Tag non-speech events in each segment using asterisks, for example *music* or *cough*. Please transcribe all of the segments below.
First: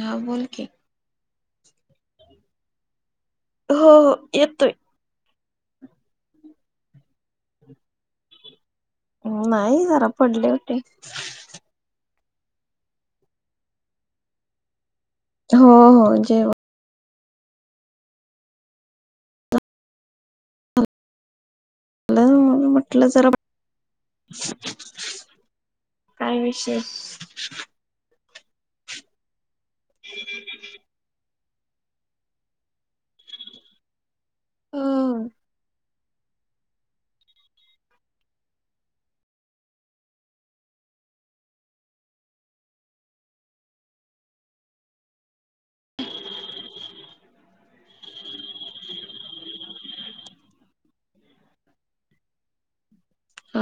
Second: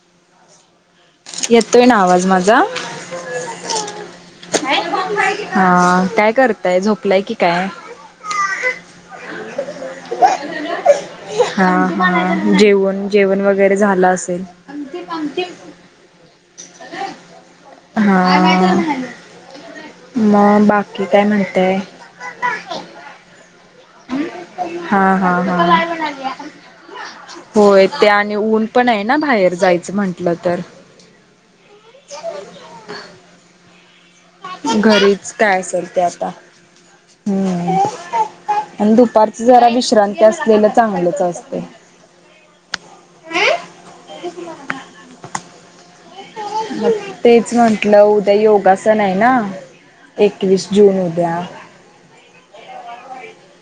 हा बोल की. येतोय ना आवाज माझा? हो हो येत हा काय करताय? झोपलाय की काय? नाही जरा पडले होठे हा हा जेवण जेवण वगैरे झालं असेल. अ ते मगती. हो हो जेव. हा मग बाकी काय म्हणतय. म म्हटलं जरा. हा हा हा काय विषय हो. ते आणि ऊन पण आहे ना बाहेर जायचं म्हटलं तर. *inaudible* हा. घरीच काय असेल ते आता हम्म आणि दुपारच जरा विश्रांती असलेलं चांगलंच असते ह *inaudible* मग तेच म्हटलं उद्या योगासन आहे ना एकवीस जून उद्या ह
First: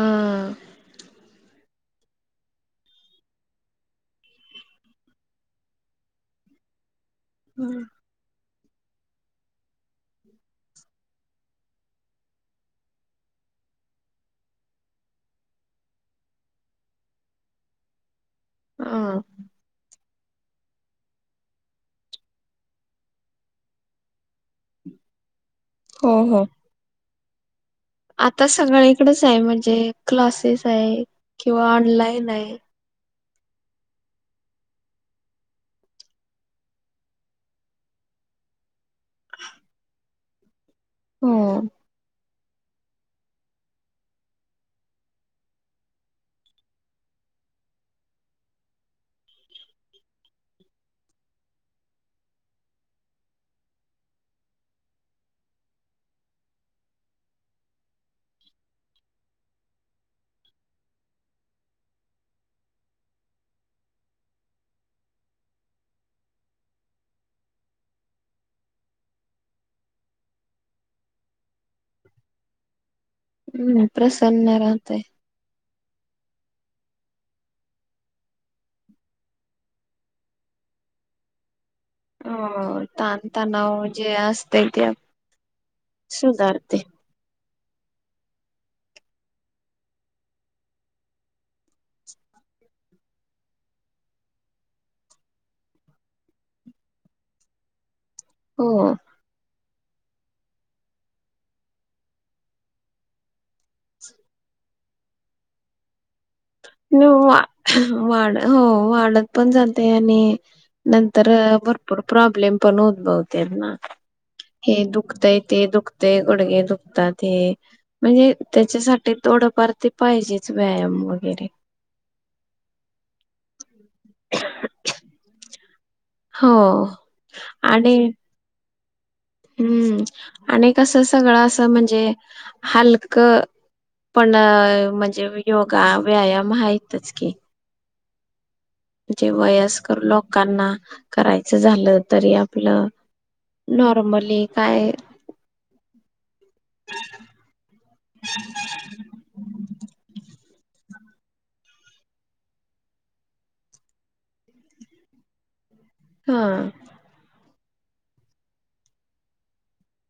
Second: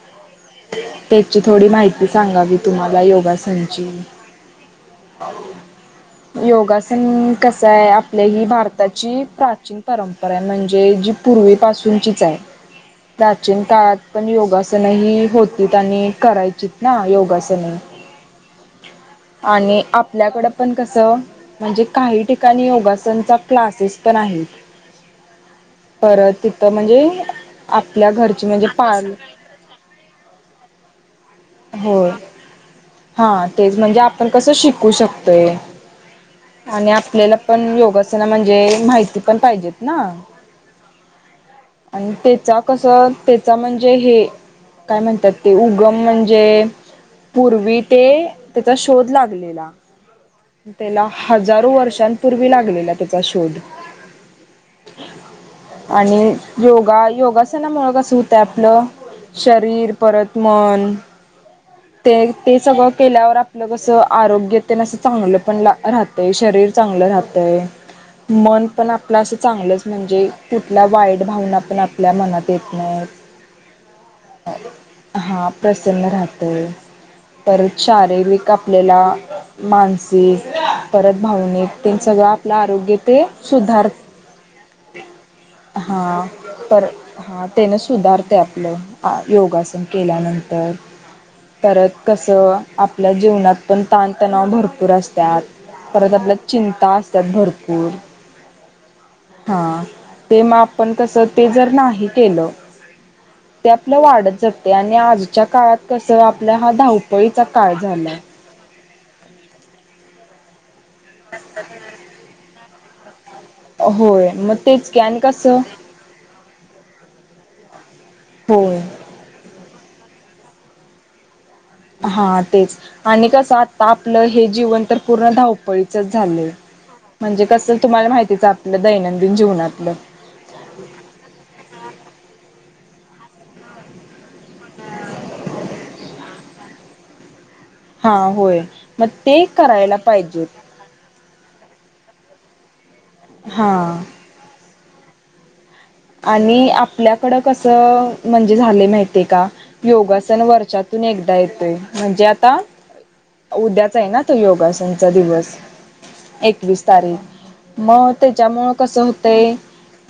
त्याची थोडी माहिती सांगावी तुम्हाला योगासनची योगासन कस आहे आप ही भारताची प्राचीन परंपरा आहे म्हणजे जी पूर्वीपासूनचीच आहे प्राचीन काळात पण योगासन ह होती आणि करायचीत ना योगासनही ह ह आणि *inaudible* आपल्याकडं पण कसं म्हणजे काही ठिकाणी योगासनचा क्लासेस पण आहेत हो परत हो. तिथं म्हणजे आपल्या आता घरची म्हणजे पाल सगळीकडेच आहे म्हणजे क्लासेस आहे किंवा होय. ऑनलाइन आहे हा तेच म्हणजे आपण कसं शिकू शकतोय आणि आपल्याला पण योगासना म्हणजे माहिती पण पाहिजेत ना हो आणि ते प स त्या म्हणजे काय म्हणतात ते उम म्हणे म्हणजे पूर्वी ते त्याचा शोध लागलेला त्याला हजारो वर्षांपूर्वी लागलेला त्याचा शोध आणि योगा योगासना मुळ कस होतं आपलं शरीर परत मन ते ते सगळं केल्यावर आपलं कसं आरोग्य ते नस चांगलं पण राह ते शरीर चांगलं राहतंय मन पण आपलं असं चांगलंच म्हणजे कुठला वाईट भावना पण आप आपल्या मनात येत नाही हम्म प्रसन्न राहतय. हा प्रसन्न राहतय परत शारीरिक आपल्याला मानसिक परत भावनिक ते सगळं आपलं हो आरोग्य ताण ते तणाव सुधार जे असते ते हां सुधारते पर हा तेनं सुधारते आपलं योगासन केल्यानंतर परत कसं आपल्या जीवनात पण ताणतणाव भरपूर असत परत आपल्या चिंता असतात भरपूर हो हा ते मग आपण कस ते जर नाही केलं ते आपलं वाढत जाते आणि आजच्या काळात कसं आपला हा वा धावपळीचा काळ झालाय वाढ हो वाढत पण जात आणि नंतर भरपूर प्रॉब्लेम पण उद् बवत त्यांना होय मग हे तेच की आणि दुखतय कसं ते दुख ते गुडगे दुखतात हे म्हणजे होय त्याच्यासाठी थोडंफार ते पाहिजेच व्यायाम वगैरे हा तेच आणि कसं आता आपलं हे जीवन तर पूर्ण धावपळीच झा हो म्हणजे कस आणि तुम्हाला माहितीच आपलं दैनंदिन जीवनातलं. हम्म आणि कस असं सगळं असं म्हणजे हलकं पण म्हणजे योगा व्यायाम आहेतच की. हा होय. मग म्हणजे ते करायला वयस्कर पाहिजेत लोकांना करायचं झालं तरी आपलं हा नॉर्मली काय आणि आपल्याकडं कसं म्हणजे झाले माहिते का? योगासन वर्षातून एकदा येतोय म्हणजे आता उद्याच आहे ना तो योगासनचा दिवस. हा एकवीस तारीख मग त्यांच्यामुळ कसं होतंय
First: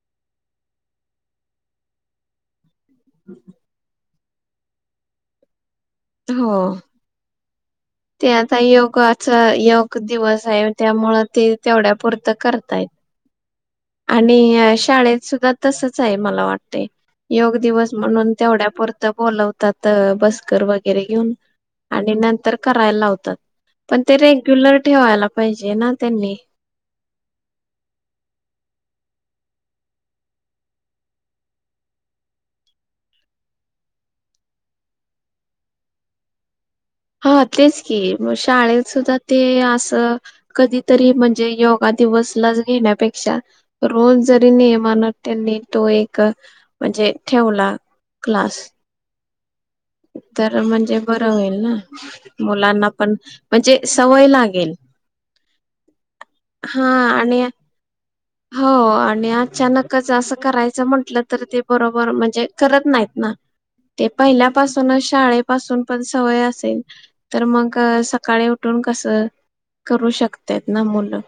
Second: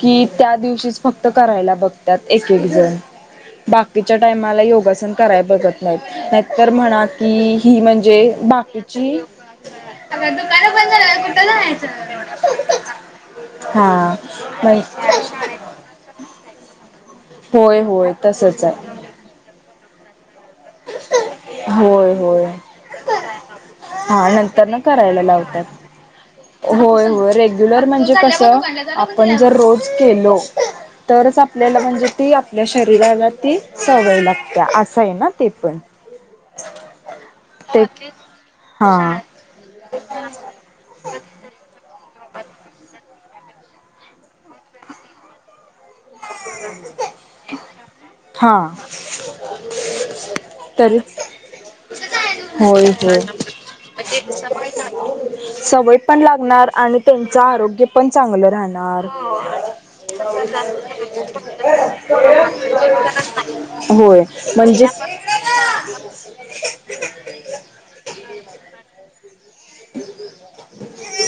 की त्या दिव करायला बगतात एकके जण बाकी टायमाला योगासन कराय बगत नाहीत नाही हो. तर म्हणा की हि म्हणजे ते आता बाकीची योगाच योग दिवस आहे त्यामुळं ते तेवढ्यापुरतं करतायत. हा आणि नाही शाळेत सुद्धा तसच आहे मला वाटते. योग होय दिवस होय म्हणून तसच तेवढ्या प आहे बोलवतात बस्कर वगैरे घेऊन होय आणि होय नंतर करायला लावतात पण ते हा नंतर रेग्युलर ना करायला ठेवायला पाहिजे लावतात ना त्यांनी. होय होय रेग्युलर म्हणजे कस आपण जर रोज केलो तरच आपल्याला म्हणजे ती आपल्या शरीराला ती सवय लागते असं आहे ना. टिपण. हा तेच की शाळेत सुद्धा ते असं कधीतरी म्हणजे योग दिवसलाच घेण्यापेक्षा रोज जरी नियमानात त्यांनी तो एक म्हणजे ठेवला क्लास *unintelligible* तर म्हणजे तरीच बरं होईल ना होय मुलांना पण होय म्हणजे सवय लागेल. सवय पण लागणार आणि त्यांच आरोग्य पण चांगलं हो राहणार आणि अचानकच असं करायचं म्हटल तर ते बरोबर म्हणजे करत नाही ना ते होय म्हणजे पहिल्यापासूनच शाळे पासून पण सवय असेल तर मग सकाळी उठून कस करू शकत त्यात ना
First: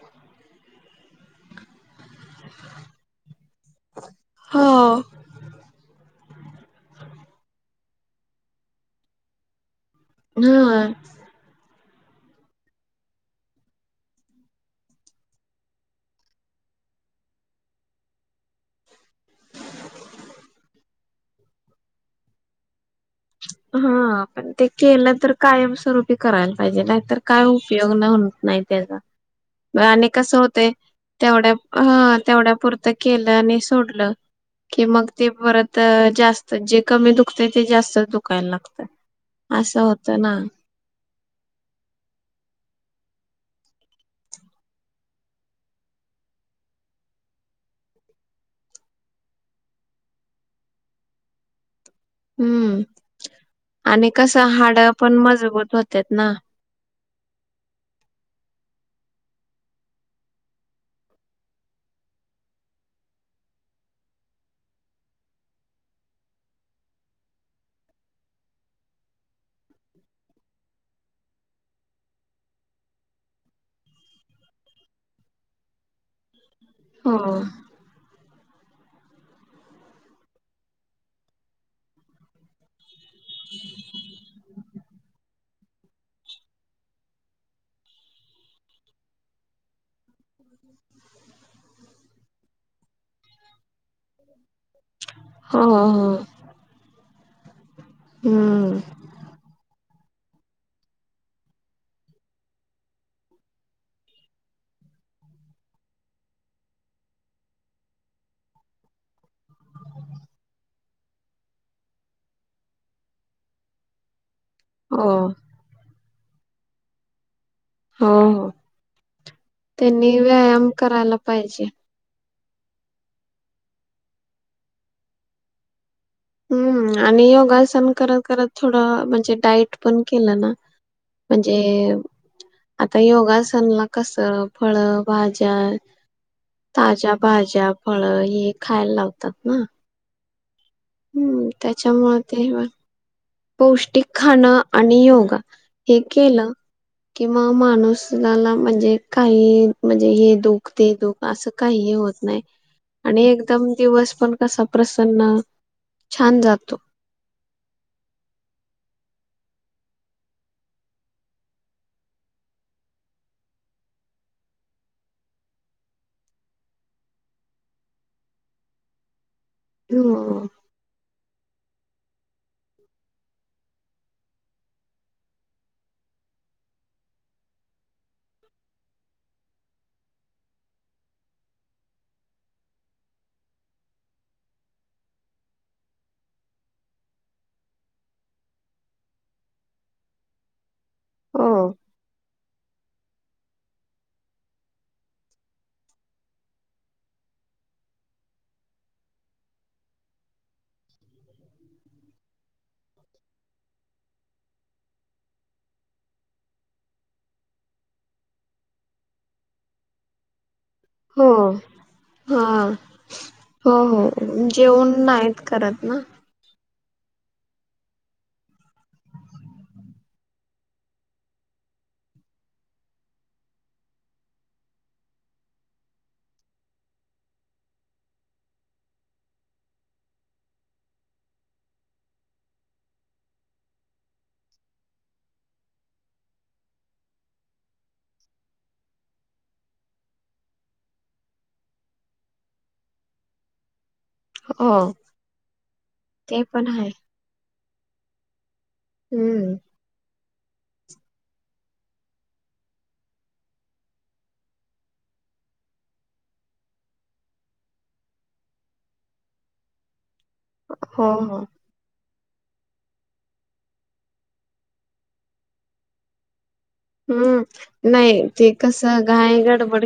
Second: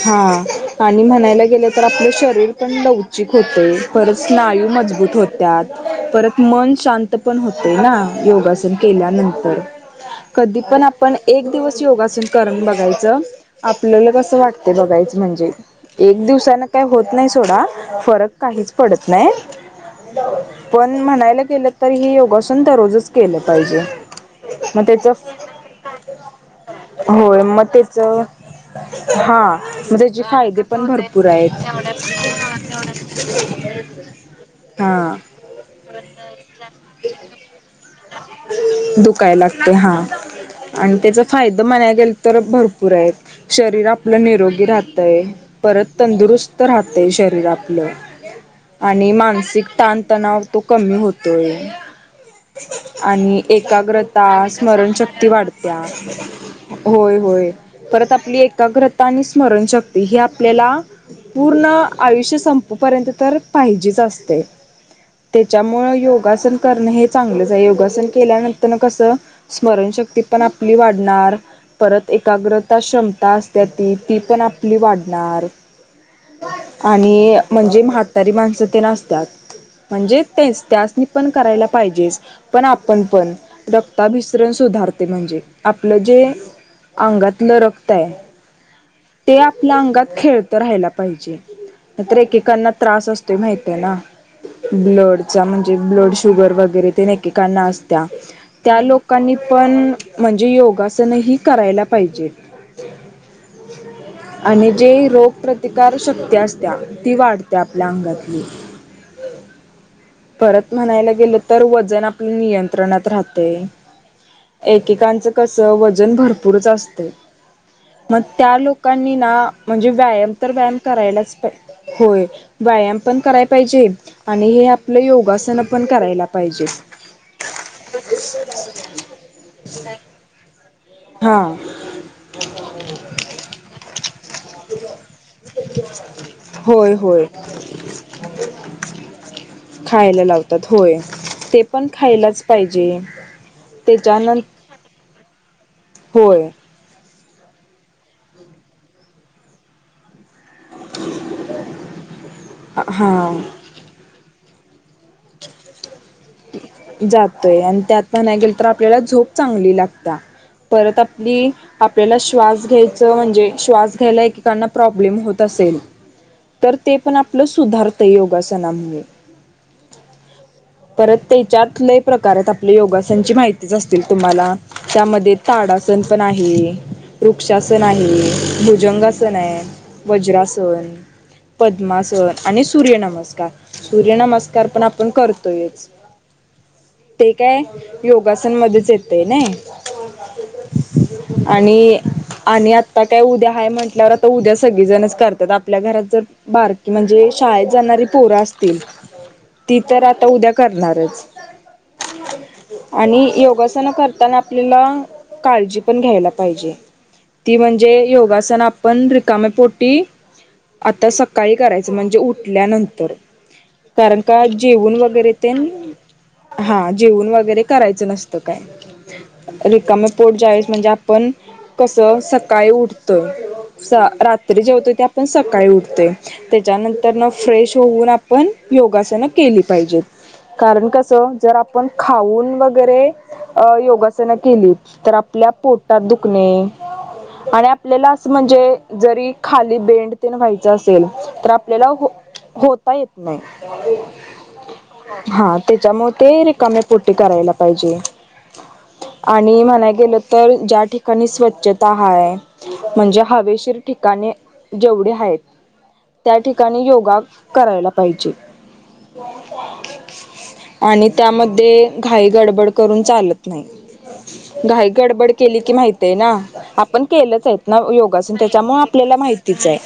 हा आणि म्हणायला गेलं तर आपलं शरीर पण स्नायू हो मजबूत होत परत मन शांत पण होते ना योगासन केल्यानंतर कधी पण हा आपण एक दिवस योगासन करण बघायचं आपल्याला कसं वाटते बघायचं म्हणजे एक दिवसान काही होत नाही सोडा फरक काहीच पडत नाही. पण म्हणायला गेलं तर ह योगासन दररोजच केलं पाहिजे हा पण ते मग त्याच केलं तर कायमस्वरूपी करायला पाहिजे नाहीतर होय काय मग उपयोग त्याच न. नाहीत आहे का? हा. मग आणि त्याचे कसं फायदे होते पण भरपूर आहेत तेवढ्या ह तेवढ्या पुुरतं केलं आणि सोडलं. कि मग हा ते परत जास्त जे कमी दुखते ते जास्त दुखत दुखाय लागते हा. ना आणि त्याचा फायदा म्हणाला गेला तर भरपूर आहे शरीर आपलं निरोगी राहतय परत तंदुरुस्त राहतय शरीर आपलं. आणि मानसिक ताणतणाव तो कमी होतोय. हम्म आणि आणि एकाग्रता कसं हाड पण स्मरणशक्ती मजबूत वाढत्या. होतात ना. होय होय परत आपली एकाग्रता आणि स्मरणशक्ती ही आपल्याला पूर्ण आयुष्य संपपर्यंत तर पाहिजेच असते. त्याच्यामु योगासन करणं हे चांगलंच आहे योगासन केल्यानंतर कसं स्मरणशक्ती पण आपली वाढणार परत एकाग्रता क्षमता असते ती ती पण आपली वाढणार हो आणि म्हणजे म्ह तरी माणसं ते नसतात म्हणजे तेच त्यासनी पण करायला पाहिजेच पण आपण पण रक्ताभिसरण सुधारते म्हणजे आपलं जे अंगातलं रक्त आहे ते आपल्या अंगात खेळत राहायला पाहिजे तर एकेकांना त्रास असतो माहितीय ना ब्लड हो म्हणजे हो ब्लड शुगर वगैरे ते एकेकांना अस त्या हम्म त्या लोकांनी पण म्हणजे योगासनही करायला पाहिजे अ्ा आणि जी रोग प्र्रतिकार शक्ती असत्या ती वाढते आपल्या अंगातली हो परत म्हणायला गेलं तर वजन आपलं नियंत्रणात राहते हो एकेकांचं हो कसं वजन भरपूरच असते मग हो त्या लोकांनी ना म्हणजे त्यांनी व्यायाम तर व्यायाम करायला करायलाच पाहिजे. पाहि होय व्यायाम पण करायला पाहिजे आणि हे आपलं योगासन पण करायला पाहिजे हम्म आणि योगासन करत करत थोडं म्हणजे डाईट पण केलं ना हा म्हणजे आता योगासनला कसं फळ भाज्या होय ताज्या होय भाज्या फळं हे खायला लावतात ना खायला लावतात होय हम्म ते पण त्याच्यामुळे खायलाच ते पाहिजे पौष्टिक त्याच्यानं खाणं आणि योगा हे होय केलं कि म माणूसला म्हणजे काही म्हणजे हे दो द ते दुख असं काहीही होत नाही हा आणि एकदम दिवस पण कसा प्रसन्न छान जातो जातय आणि त्यात नाही गेल तर आपल्याला झोप चांगली लागता परत आपली आपल्याला श्वास घ्यायचं म्हणजे श्वास घ्यायला एकेकांना प्रॉब्लेम होत असेल तर ते पण आपलं सुधारतं योगासनामुळे हो परत त्याच्यात ल प्रकारात आपल्या योगासनची माहितीच असतील तुम्हाला त्यामध्ये ताडासण पण आहे वृक्षासन आहे भुजंगासन आहे वज्रासन पद्माासन आणि सूर्यनमस्कार सूर्यनमस्कार कार पण आपण करतोयच ते काय योगासनमध्येध्येच येते ना हो आणि आणि आता काय उद्या ह म्हटल्यावर आता उद्या सगळीजणच करतात आपल्या घरात जर बारकी म्हणजे शाळेत जाणारी पोरा असतील हो ती तर आता उद्या करणारच आणि योगासन करताना आपल्याला काळजी पण घ्यायला पाहिजे ती म्हणजे योगासन आपण रिकामे पोटी आता हो सकाळी करायचं म्हणजे हा उठल्यानंतर हो कारण का हो जेवण जेवून वगैरे नाहीत ते करत ना हा जेवून वगैरे करायचं नसतं काय रिकाम पोट जावेस म्हणजे आपण कसं सकाळी उठत रात्री जेवतो ते आपण सकाळी उठतोय त्याच्यानंतर न फ्रेश होऊन आपण योगासनं केली पाहिजेत कारण कसं जर आपण खाऊन वगैरे अ योगासना केली तर आपल्या पोटात दुखणे आणि आपल्याला असं म्हणजे जरी खाली बेंडतेन व्हायचं असेल तर आपल्याला हो होता येत नाही हो हा त्याच्यामुळे ते पण रिकामे आहे पोट करायला पाहिजे हम्म आणि म्हणाय गेलं तर ज्या ठिकाणी स्वच्छता हाय म्हणजे हवेशीर ठिकाणे जेवढे आहेत त्या ठिकाणी योगा करायला पाहिजे आणि हो हो त्यामध्ये घाई गडबड करून चालत नाही घाई गडबड केली की माहितीय ना पण हम्म केलंच आहेत ना नाही योगासून ते त्याच्यामुळे आपल्याला माहितीच आहे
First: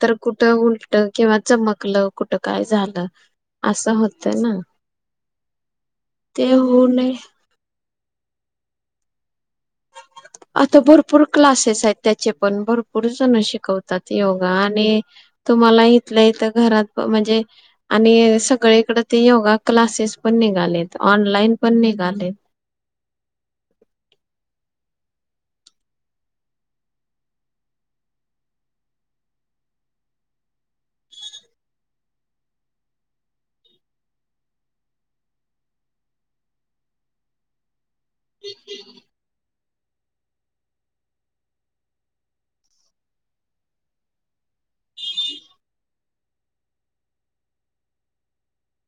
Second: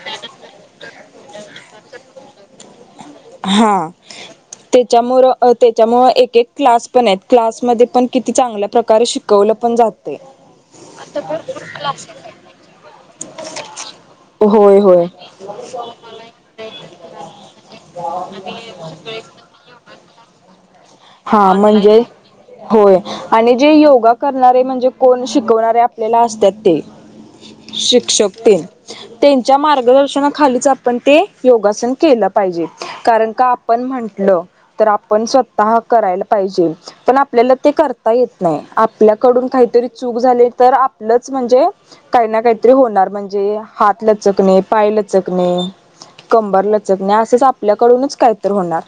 तर कुठं उलट किंवा चमकलं कुठं काय झालं हा असं होतं ना त्याच्यामुर त्याच्यामुळ एक एक ते होऊ क्लास पण नये आहेत क्लासमध्ये पण किती चांगल्या प्रकारे शिकवलं पण जाते आता भरपूर क्लासेस आहेत त्याचे पण भरपूर जण शिकवतात योगा होय आणि होय तुम्हाला इथल्या इथंघरात म्हणजे आणि सगळीकडे ते योगा क्लासेस पण निघालेत हा ऑनलाईन पण म्हणजे निघालेत. होय आणि जे योगा करणारे म्हणजे कोण शिकवणारे आपल्याला असतात ते शिक्षक तेंन त्यांच्या मार्गदर्शनाखालीच आपण ते योगासन केलं पाहिजे कारण का आपण म्हटलं तर आपण स्वः करायला पाहिजे पण आपल्याला ते करता येत नाही आपल्याकडून काहीतरी चूक झाली तर आपलंच म्हणजे काही ना काहीतरी होणार म्हणजे हात लचकणे पाय लचकणे कंबर लचकण्या असेच आपल्याकडूनच काहीत होणार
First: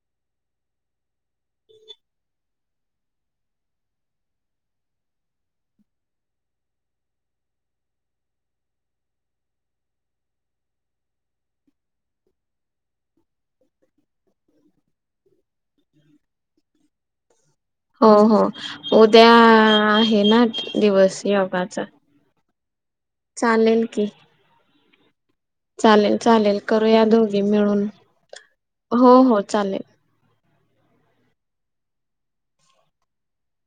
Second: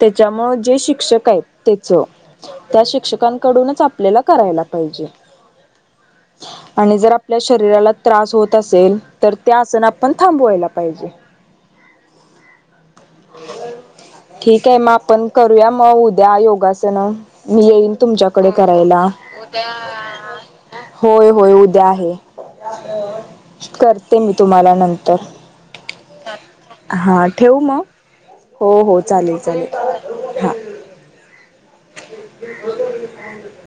त्याच्यामुळे जे शिक्षक त्याच त्या शिक्षकांकडूनच आपल्याला करायला पाहिजे ह आणि जर आपल्या शरीराला त्रास होत असेल तर त्या आसन आपण थांबवायला पाहिजे ठीक आहे मग आपण कर येऊया मग उद्या योगासन मी येईन हो हो तुमच्याकडे करायला उद्या आहे ना दिवस होय होय योगाचा. उद्या आहे चालेल की करते मी तुम्हाला नंतर चालेल चालेल करूया हा दोघी ठेव मग मिळून हो हो चालेल चालेल हां *inaudible*